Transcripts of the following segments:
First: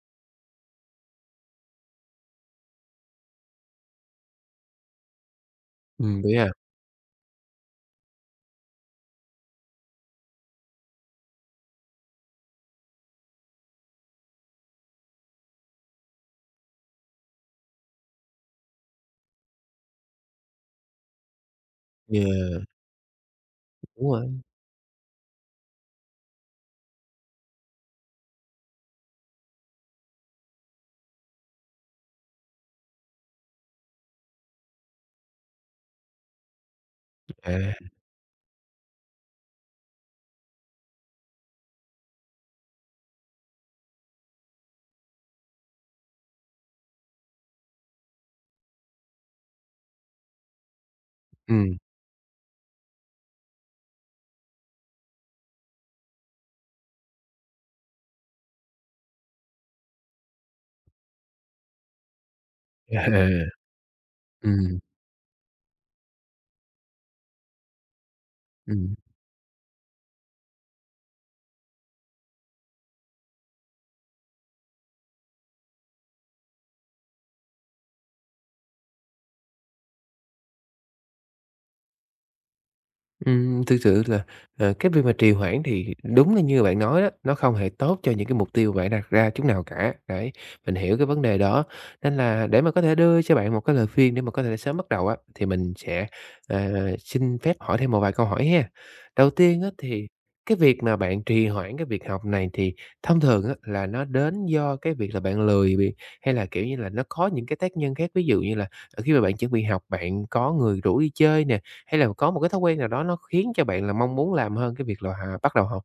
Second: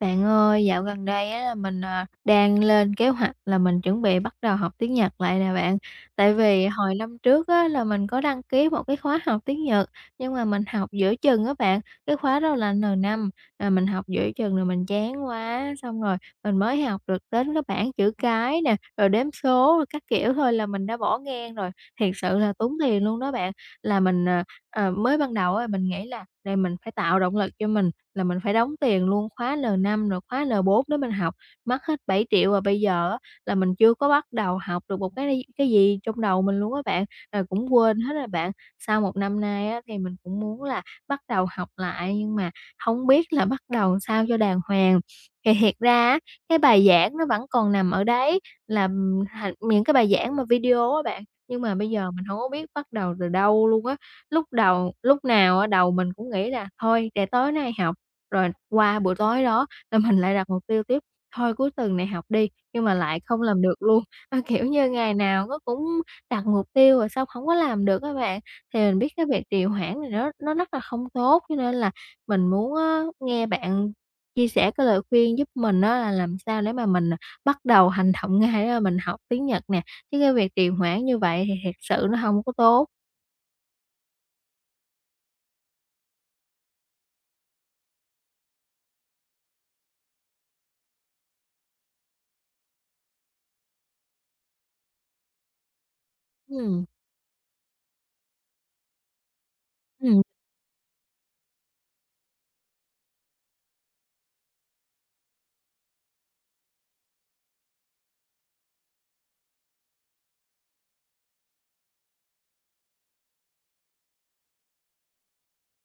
Bạn ơi, dạo gần đây á là mình đang lên kế hoạch là mình chuẩn bị bắt đầu học tiếng Nhật lại nè bạn. Vậy Tại à? vì hồi năm trước á là mình có đăng ký một cái khóa học tiếng Nhật, nhưng mà mình học giữa chừng á bạn, cái khóa đó là n năm là mình học giữa chừng rồi mình chán quá, xong rồi mình mới học được đến cái bảng chữ cái nè, rồi đếm số rồi các kiểu thôi là mình đã bỏ ngang rồi. Thiệt sự là Yeah, tốn tiền luôn đó bạn, là đúng mình, rồi. ờ, ờ, mới ban đầu á mình nghĩ là đây mình phải tạo động lực cho mình là mình phải đóng tiền luôn khóa n năm rồi khóa n bốn để mình học, mất hết 7 triệu và bây giờ á là mình chưa có bắt đầu học được một cái gì trong đầu mình luôn á bạn, rồi À, cũng quên hết rồi bạn. Sau một năm nay á thì mình cũng muốn là bắt đầu học lại nhưng mà không biết là bắt đầu sao cho đàng hoàng. Thì thiệt ra á, cái bài giảng nó vẫn còn nằm ở đấy là thành những cái bài giảng mà video á bạn, nhưng mà ừm, bây giờ mình không có biết bắt đầu từ đâu luôn á. Lúc đầu lúc nào á đầu mình cũng nghĩ là thôi để tối nay học, rồi qua buổi tối đó là mình lại đặt mục tiêu tiếp, thôi cuối tuần này học đi, nhưng mà à, lại không làm được luôn. Ơ, kiểu ừm, như, ngày nào nó cũng đặt mục tiêu rồi xong không có làm được á bạn. Thì ừm. mình biết cái việc trì hoãn này nó rất là không tốt, cho nên là mình muốn á nghe bạn chia sẻ cái lời khuyên giúp mình đó là làm sao để mà mình bắt đầu hành động ngay đó là mình học tiếng Nhật nè, chứ cái việc trì hoãn như vậy thì thật sự nó không có tốt. Thực sự là, cái việc mà trì hoãn thì đúng là như bạn nói đó, nó không hề tốt cho những cái mục tiêu bạn đặt ra chút nào cả, đấy, mình hiểu cái vấn đề đó. Nên là để mà có thể đưa cho bạn một cái lời khuyên để mà có thể sớm bắt đầu á, thì mình sẽ, ờ, Ừm. xin phép hỏi thêm một vài câu hỏi ha. Đầu tiên á, thì Ừm. cái việc mà bạn trì hoãn cái việc học này thì thông thường á, là nó đến do cái việc là bạn lười bị hay là, kiểu như là, nó có những cái tác nhân khác? Ví dụ như là, khi mà bạn chuẩn bị học, bạn có người rủ đi chơi nè, hay là có một cái thói quen nào đó nó khiến cho bạn là mong muốn làm hơn cái việc là, bắt đầu học?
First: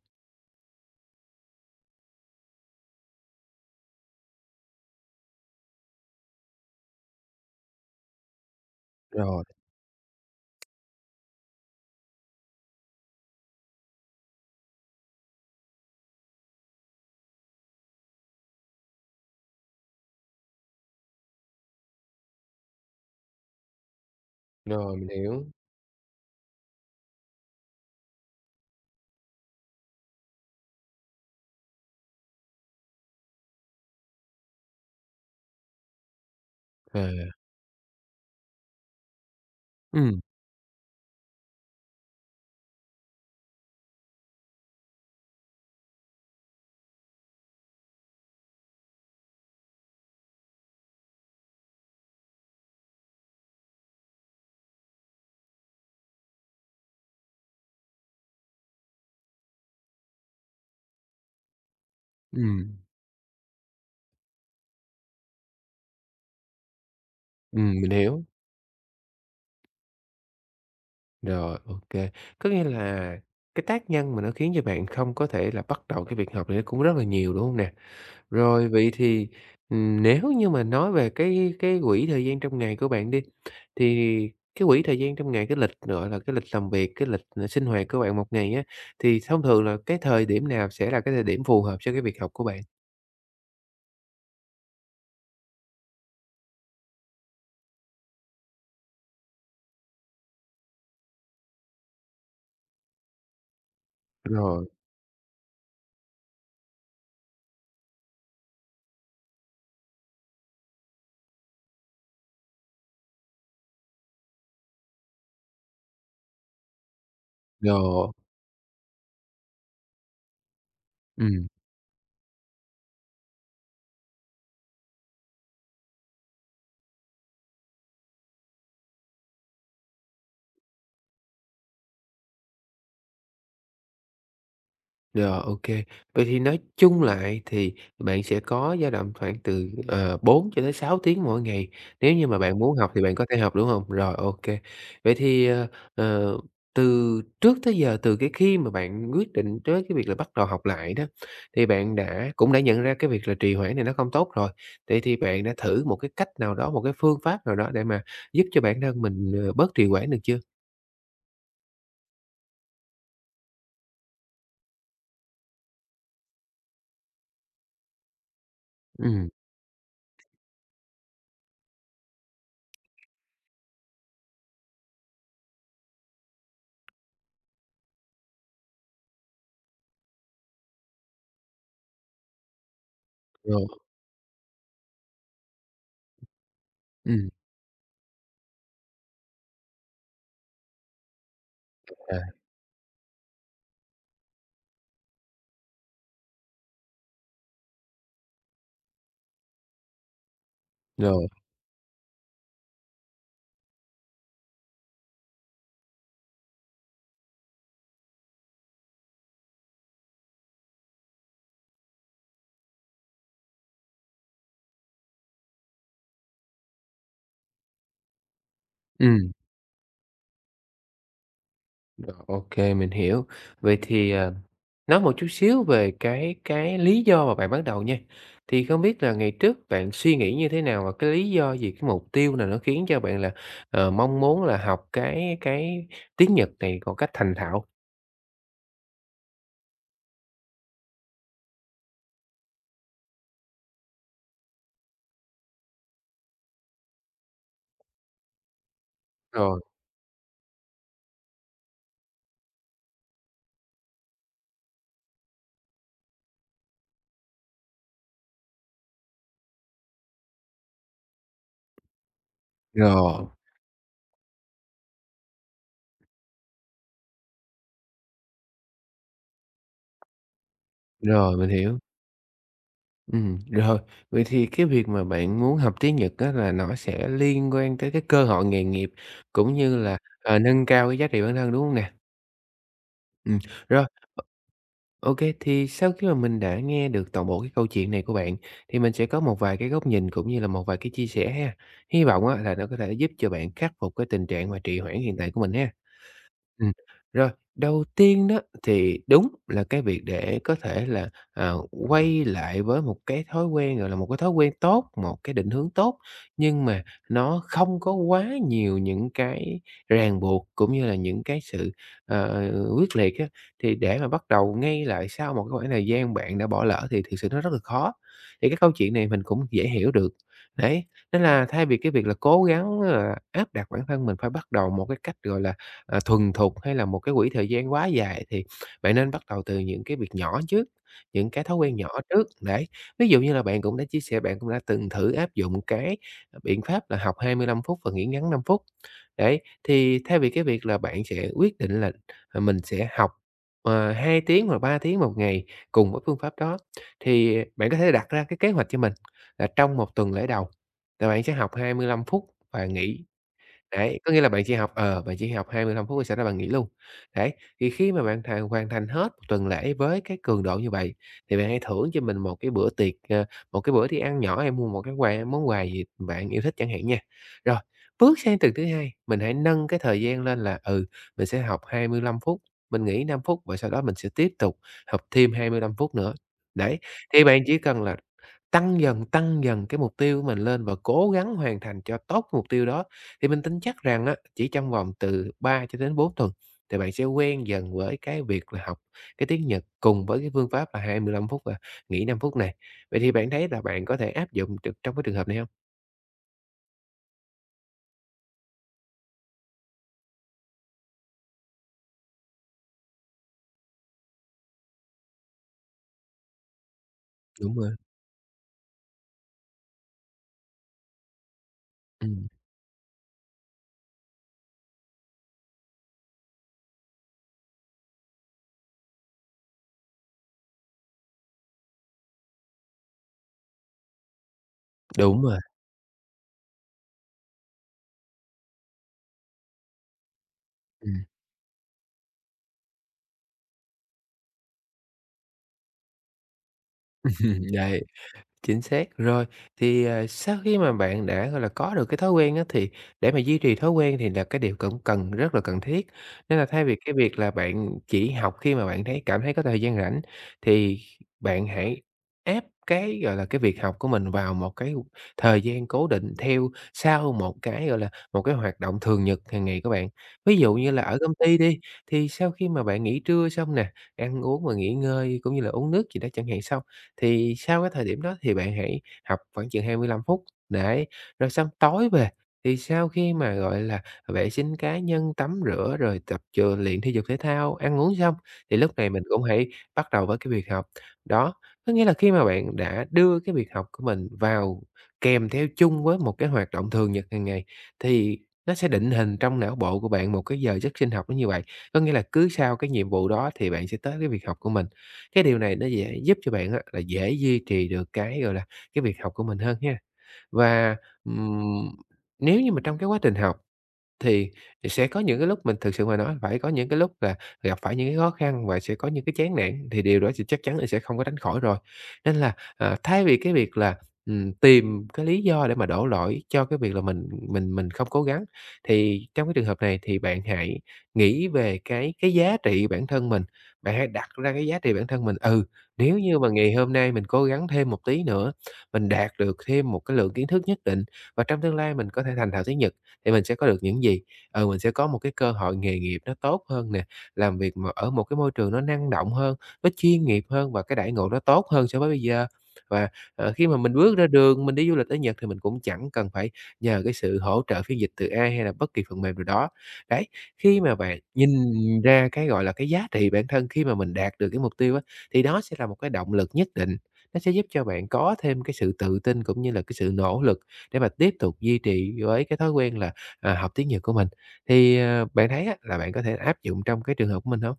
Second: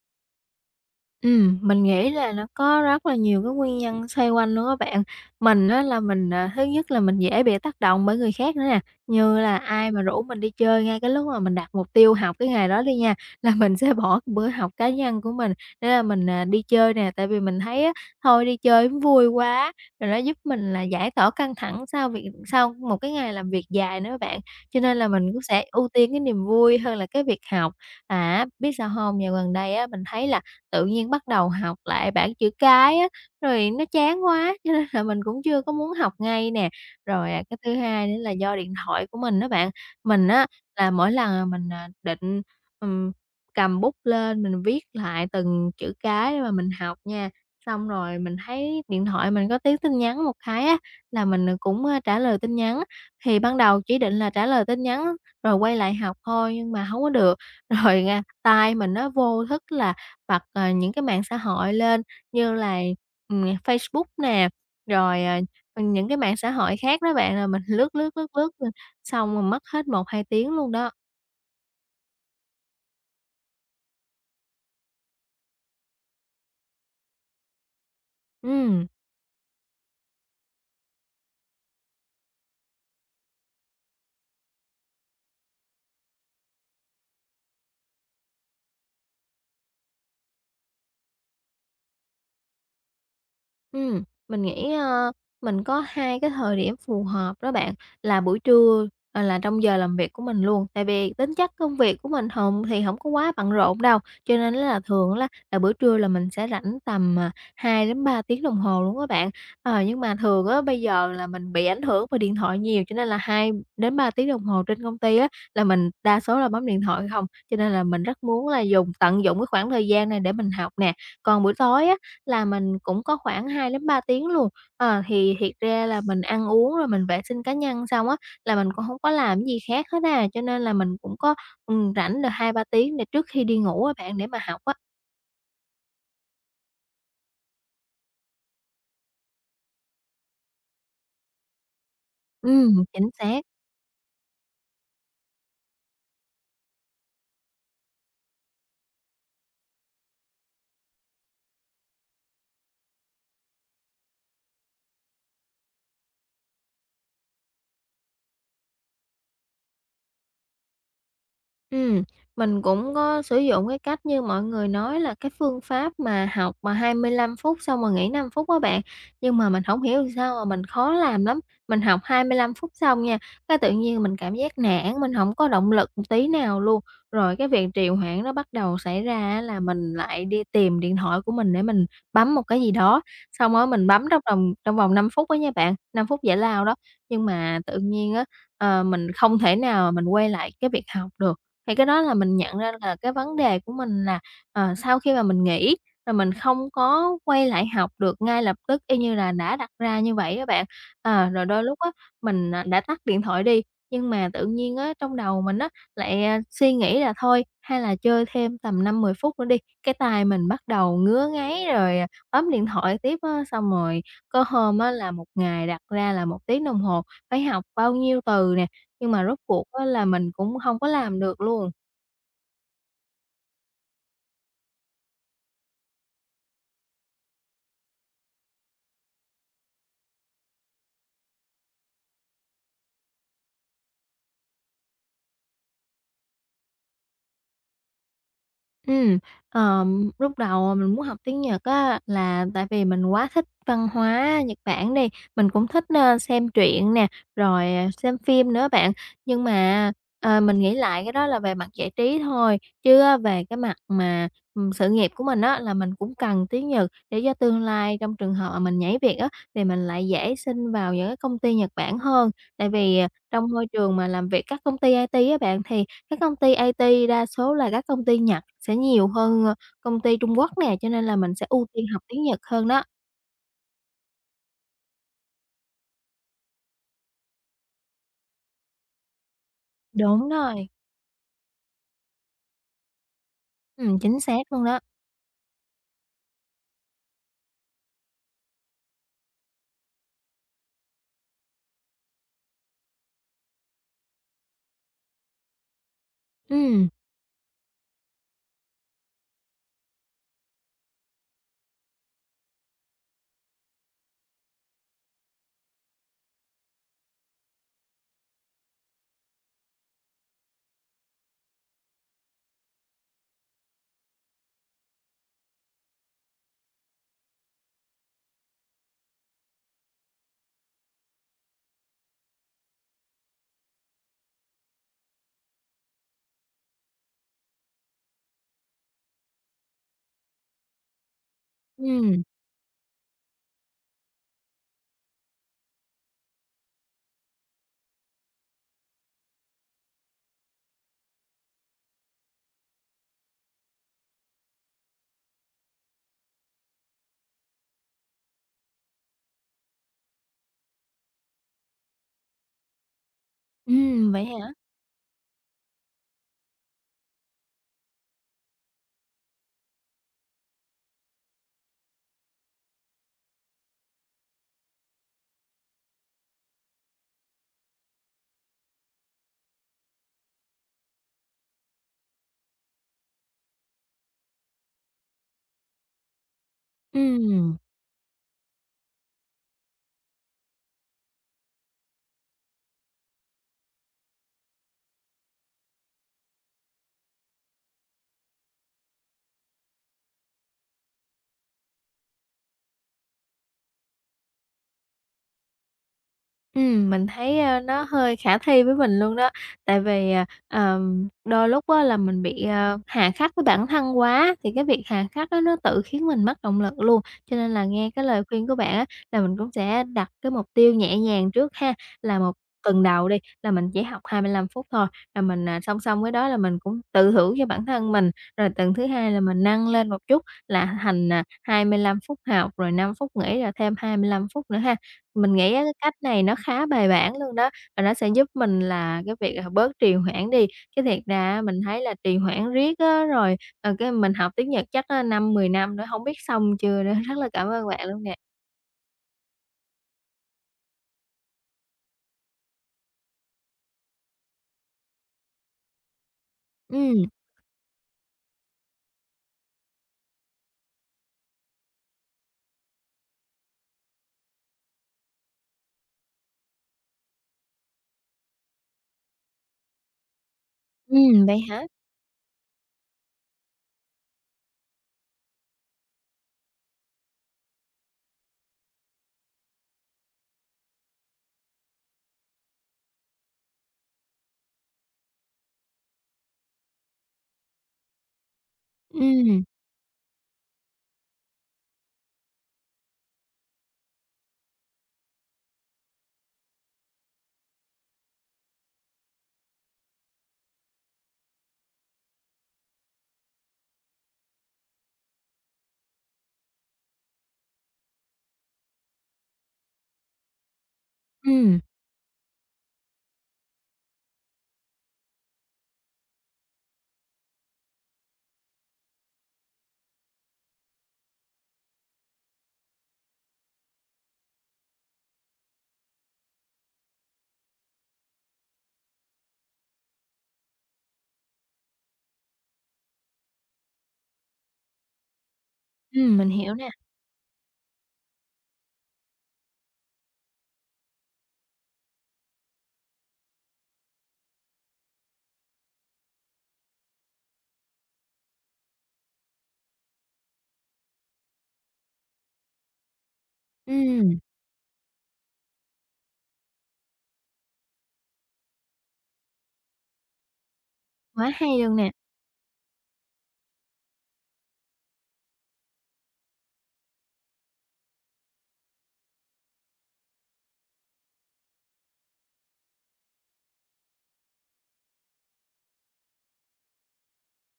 Mình nghĩ là nó có rất là nhiều cái nguyên nhân xoay quanh luôn các bạn. Mình á là mình thứ nhất là mình dễ bị tác động bởi người khác nữa nè, như Rồi, là ai mà rủ mình đi chơi ngay cái lúc mà mình đặt mục tiêu học cái ngày đó đi nha, là mình sẽ bỏ cái bữa học cá nhân của mình để là mình đi chơi nè. Tại vì mình thấy á, thôi đi chơi nó vui quá, rồi nó giúp mình là giải tỏa căng thẳng sau việc sau một cái ngày làm việc dài nữa các bạn. Cho rồi, nên mình là mình cũng hiểu. sẽ ưu tiên cái niềm vui hơn là cái việc học. À, biết sao không? Dạo gần đây á, mình thấy là tự nhiên bắt đầu học lại bảng chữ cái á, rồi nó chán quá, cho nên là mình cũng chưa có muốn học ngay nè. Rồi, À, à, cái thứ hai nữa là do điện thoại của mình đó bạn, ừm, mình á là mỗi lần, mình định, ừm, cầm bút lên mình viết lại từng chữ cái mà mình học nha, xong rồi mình thấy điện thoại mình có tiếng tin nhắn một cái á, là mình cũng trả lời tin nhắn. Thì ban đầu chỉ định là trả lời tin nhắn rồi quay lại học thôi nhưng mà không có được, rồi, tai mình nó vô thức là bật những cái mạng xã hội lên như ừm, là Facebook nè, rồi những cái mạng xã hội khác đó bạn, là mình mình lướt, lướt, hiểu. lướt, lướt, xong rồi mất hết một hai tiếng luôn đó. Rồi, ok. Có nghĩa là cái tác nhân mà nó khiến cho bạn không có thể là bắt đầu cái việc học này nó cũng rất là nhiều, đúng không nè? Rồi, Ừm. vậy thì, nếu như mà nói về cái quỹ thời gian trong ngày của bạn đi, thì cái quỹ thời gian trong ngày, cái lịch, gọi là, cái lịch làm việc, cái lịch, sinh hoạt của bạn một ngày á, thì thông thường là cái thời điểm nào sẽ là cái thời điểm phù hợp cho cái việc học của bạn? Mình nghĩ, mình có hai cái thời điểm phù hợp đó bạn, là buổi trưa, là trong giờ làm việc của mình luôn. Tại vì tính chất công việc của mình hổng thì không có quá bận rộn đâu, cho nên Rồi, là thường là buổi trưa là mình sẽ rảnh tầm 2 đến 3 tiếng đồng hồ luôn các bạn. Ờ, nhưng mà thường á bây giờ là mình bị ảnh hưởng bởi điện thoại nhiều, cho nên là 2 đến 3 tiếng đồng hồ trên công ty á là mình đa số là bấm điện thoại không, cho nên là mình rồi, rất muốn là dùng tận dụng cái khoảng thời gian này để mình học nè. Còn ừm, buổi tối á là mình cũng có khoảng 2 đến 3 tiếng luôn. Ờ, thì thiệt ra là mình ăn uống rồi mình vệ sinh cá nhân xong á, là mình cũng không có làm cái gì khác hết à, cho nên là mình cũng có, rảnh được 2 3 tiếng để trước khi đi ngủ á bạn, để mà học á. rồi, ok. Vậy thì nói chung lại thì bạn sẽ có dao động khoảng từ, 4 cho tới 6 tiếng mỗi ngày, nếu như mà bạn muốn học thì Chính bạn có thể xác. học, đúng không? Rồi, ok. Vậy thì, ờ, từ trước tới giờ, từ cái khi mà bạn quyết định tới cái việc là bắt đầu học lại đó, thì bạn cũng đã nhận ra cái việc là trì hoãn này nó không tốt rồi. Vậy thì bạn đã thử một cái cách nào đó, một cái phương pháp nào đó để mà giúp cho bản thân mình, bớt trì hoãn được chưa? Ừm, mình cũng có sử dụng cái cách như mọi người nói là cái phương pháp mà học mà 25 phút xong rồi nghỉ 5 phút đó bạn, Ừm, nhưng mà mình không hiểu làm sao mà mình khó làm lắm. Mình học 25 phút xong nha, cái tự nhiên mình cảm giác nản, mình không có động lực một tí nào luôn. Rồi cái việc trì hoãn nó bắt đầu xảy ra á là mình lại đi tìm điện thoại của mình để mình bấm một cái gì đó, xong rồi, rồi mình bấm trong vòng 5 phút đó nha bạn, 5 phút giải lao đó, nhưng ừm, mà tự nhiên á, mình không thể nào mà mình quay lại cái việc học được. Thì cái đó là à, mình nhận ra là cái vấn đề của mình là, sau khi mà mình nghỉ rồi mình không có quay lại học được ngay lập tức y như là đã đặt ra như vậy á bạn. rồi. Ờ, rồi đôi lúc á, mình đã tắt điện thoại đi, nhưng mà tự nhiên á, trong đầu mình á, lại suy nghĩ là thôi hay là chơi thêm tầm 5 10 phút nữa đi, cái tay mình bắt đầu ngứa ngáy rồi, bấm điện thoại tiếp á. Xong rồi có hôm á, là một ngày đặt ra là 1 tiếng đồng hồ phải học bao nhiêu từ nè, nhưng mà Ừm, rốt cuộc á là mình cũng hông có làm được luôn. rồi, ô, mình hiểu. Vậy thì, nói một chút xíu về cái lý do mà bạn bắt đầu nha. Thì không biết là ngày trước bạn suy nghĩ như thế nào và cái lý do gì, cái mục tiêu nào nó khiến cho bạn là, mong muốn là học cái tiếng Nhật này một cách thành thạo? Ừm, lúc đầu mình muốn học tiếng Nhật á là tại vì mình quá thích văn hóa Nhật Bản đi, mình cũng thích, xem truyện nè, rồi xem phim nữa bạn. Nhưng Rồi, mà, mình nghĩ lại cái đó là về mặt giải trí thôi, chứ á về cái mặt mà, sự nghiệp của mình á là mình cũng cần tiếng Nhật để cho tương lai trong trường hợp mà mình nhảy việc á, thì mình lại dễ xin vào những cái công ty Nhật Bản hơn. Tại vì, rồi, trong môi trường mà làm việc các công ty IT á bạn, thì các công ty IT đa số là các công ty Nhật sẽ nhiều hơn, công ty Trung Quốc nè, cho nên là mình rồi, sẽ mình ưu hiểu. tiên học tiếng Nhật hơn đó. Rồi, vậy thì cái việc mà bạn muốn học tiếng Nhật á là nó sẽ liên quan tới cái cơ hội nghề nghiệp cũng như là, Đúng nâng rồi, cao cái giá trị bản thân, đúng không nè? Ừm, rồi. Chính xác luôn đó. OK, thì sau khi mà mình đã nghe được toàn bộ cái câu chuyện này của bạn, thì mình sẽ có một vài cái góc nhìn cũng như là một vài cái chia sẻ ha. Hy vọng á là nó có thể giúp cho bạn khắc phục cái tình trạng mà trì hoãn hiện tại của mình ha. Ừm, Ừm, rồi, đầu tiên đó thì đúng là cái việc để có thể là, quay lại với một cái thói quen, gọi là, một cái thói quen tốt, một cái định hướng tốt, nhưng mà nó không có quá nhiều những cái ràng buộc cũng như là những cái sự, ờ, quyết liệt á. Thì để mà bắt đầu ngay lại sau một cái khoảng thời gian bạn đã bỏ lỡ thì thực sự nó rất là khó, thì cái câu chuyện này mình cũng dễ hiểu được. Đấy, nên là thay vì cái việc là cố gắng là áp đặt bản thân mình phải bắt đầu một cái cách, gọi là, thuần thục hay là một cái quỹ thời gian quá dài thì bạn nên bắt đầu từ những cái việc nhỏ trước, những cái thói quen nhỏ ừm, trước, đấy. Ví dụ như là bạn cũng đã chia sẻ bạn cũng đã từng thử áp dụng cái biện pháp là học 25 phút và nghỉ ngắn 5 phút. Đấy, thì thay vì cái việc là bạn sẽ quyết định là, mình sẽ học, 2 tiếng hoặc 3 tiếng một ngày cùng với phương pháp đó, thì bạn có thể đặt ra cái kế hoạch cho mình là trong một tuần lễ đầu là bạn sẽ học 25 phút và nghỉ. Đấy, có nghĩa vậy là hả? Bạn chỉ học 25 phút rồi sau đó bạn nghỉ luôn. Đấy, thì khi mà bạn hoàn thành hết một tuần lễ với cái cường độ như vậy, thì bạn hãy thưởng cho mình một cái bữa tiệc, một cái bữa đi ăn nhỏ hay mua một cái quà món quà gì bạn yêu thích chẳng hạn nha. Rồi, bước sang tuần thứ hai, mình hãy nâng cái thời gian lên là, ừ, mình sẽ học 25 phút, mình nghỉ 5 phút và sau đó mình sẽ tiếp tục học thêm 25 phút nữa. Đấy, thì bạn Ừm. chỉ cần là tăng dần, tăng dần cái mục tiêu của mình lên và cố gắng hoàn thành cho tốt cái mục tiêu đó, thì mình tin chắc rằng á, chỉ trong vòng từ 3 cho đến 4 tuần thì bạn sẽ quen dần với cái việc là học cái tiếng Nhật cùng với cái phương pháp là 25 phút và nghỉ 5 phút này. Vậy thì bạn thấy là bạn có thể áp dụng được trong cái trường hợp này không? Mình thấy, nó hơi khả thi với mình luôn đó, tại vì, đôi lúc á là mình bị hà khắc với bản thân quá, thì cái việc hà khắc á nó tự khiến mình mất động lực luôn. Cho nên Đúng là rồi. nghe cái lời khuyên của bạn á là mình cũng sẽ đặt cái mục tiêu nhẹ nhàng trước ha, là Ừm. một tuần đầu đi, là mình chỉ học 25 phút thôi, rồi mình song song với đó là mình cũng tự thưởng cho bản thân mình. Rồi tuần thứ hai là mình nâng lên một chút là thành 25 phút học, rồi 5 phút nghỉ, rồi thêm 25 phút nữa ha. Đúng Mình rồi, nghĩ á cái cách này nó khá bài bản luôn đó, và nó sẽ giúp mình là cái việc, bớt trì hoãn đi. Chứ thiệt ừm. ra á mình thấy là trì hoãn riết á, rồi, cái mình học tiếng Nhật chắc á 5, 10 năm nữa không biết xong chưa nữa. Rất là cảm ơn Đấy. bạn luôn nè. Chính xác. Rồi, thì, sau khi mà bạn đã, gọi là, có được cái thói quen á, thì để mà duy trì thói quen thì là cái điều cũng cần rất là cần thiết. Nên là thay vì cái Ừm, việc là bạn chỉ học khi mà bạn cảm thấy có thời gian rảnh, thì bạn hãy ép cái, gọi là, cái việc học của mình vào một cái thời gian cố định theo sau một cái, gọi là, một cái hoạt động thường nhật hàng ngày của bạn. Ví dụ như là ở công ty vậy đi, hả? thì sau khi mà bạn nghỉ trưa xong nè, ăn uống và nghỉ ngơi cũng như là uống nước gì đó chẳng hạn xong, thì sau cái thời điểm đó thì bạn hãy học khoảng chừng 25 phút, đấy, rồi xong tối về thì sau khi mà, gọi là, vệ sinh cá nhân, tắm rửa rồi tập luyện thể dục thể thao, ăn uống xong, thì lúc này mình Ừm, cũng ừm, hãy bắt đầu với cái việc học. Đó, có nghĩa là khi mà bạn đã đưa cái việc học của mình vào kèm theo chung với một cái hoạt động thường nhật hàng ngày, thì nó sẽ định hình trong não bộ của bạn một cái giờ giấc sinh học nó như vậy. Có nghĩa là cứ sau cái nhiệm vụ đó thì bạn sẽ tới cái việc học của mình. Cái điều này nó dễ giúp cho bạn á là dễ duy trì được cái, gọi là, cái việc học của mình hơn ha. Và, ừm. ừm, nếu như mà trong cái quá trình học thì sẽ có những cái lúc mình thực sự mà nói phải có những cái lúc là gặp phải những cái khó khăn và sẽ có những cái chán nản, thì điều đó thì chắc chắn là sẽ không có tránh khỏi rồi. Nên là, thay vì cái việc là, tìm cái lý do để mà đổ lỗi cho cái việc là mình không cố gắng, thì trong cái trường hợp này thì bạn hãy nghĩ về cái giá trị bản thân mình. Bạn hãy đặt ra cái giá trị bản thân mình, ừ, nếu như mà mình ngày hiểu nè. hôm nay mình cố gắng thêm một tí nữa, mình đạt được thêm một cái lượng kiến thức nhất định và trong tương lai mình có thể thành thạo tiếng Nhật thì mình sẽ có được những gì? Ừ, mình sẽ có một cái cơ hội nghề nghiệp nó tốt hơn nè, làm việc mà ở một cái môi trường nó năng động hơn, nó chuyên nghiệp hơn và cái đãi ngộ nó tốt hơn so với bây giờ. Và, khi mà mình bước ra Ừm. đường, mình đi du lịch ở Nhật thì mình cũng chẳng cần phải nhờ cái sự hỗ trợ phiên dịch từ AI hay là bất kỳ phần mềm nào đó. Đấy, khi mà bạn Quá nhìn hay luôn nè. ra cái, gọi là, cái giá trị bản thân khi mà mình đạt được cái mục tiêu á, thì đó sẽ là một cái động lực nhất định, nó sẽ giúp cho bạn có thêm cái sự tự tin cũng như là cái sự nỗ lực để mà tiếp tục duy trì với cái thói quen là học tiếng Nhật của mình. Thì, bạn thấy á là bạn có thể áp dụng trong cái trường hợp của mình không?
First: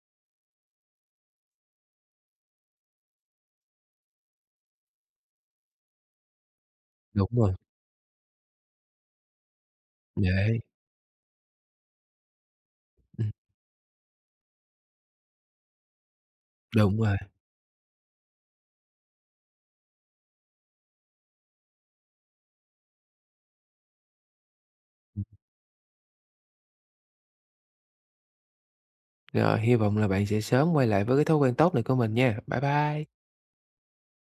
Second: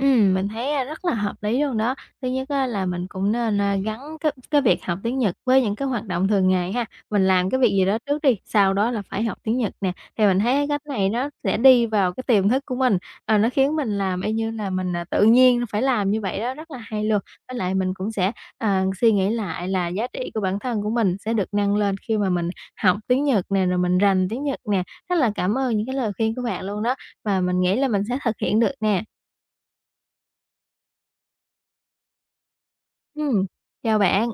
Mình thấy, rất là hợp lý luôn đó. Thứ nhất á là mình cũng nên, gắn cái việc học tiếng Nhật với những cái hoạt động thường ngày ha. Mình Đúng làm rồi, cái việc gì đó trước đi, sau đó là phải học tiếng Nhật nè. Thì mình thấy đấy, cái cách này nó sẽ đi vào cái tiềm thức của mình, ừm, ờ, nó khiến mình làm y như là mình tự nhiên phải làm như vậy đó, rất là đúng hay rồi. luôn. Với lại mình cũng sẽ, suy nghĩ lại là giá trị của bản thân của mình sẽ được nâng lên khi mà mình học tiếng Nhật nè, rồi mình rành tiếng Nhật nè. Rất là cảm ơn những cái lời khuyên của bạn luôn đó, và mình nghĩ là mình sẽ thực hiện được nè. Rồi, hy vọng là bạn sẽ sớm quay lại với cái thói quen tốt này của mình nha. Bye bye. Ừm, chào bạn.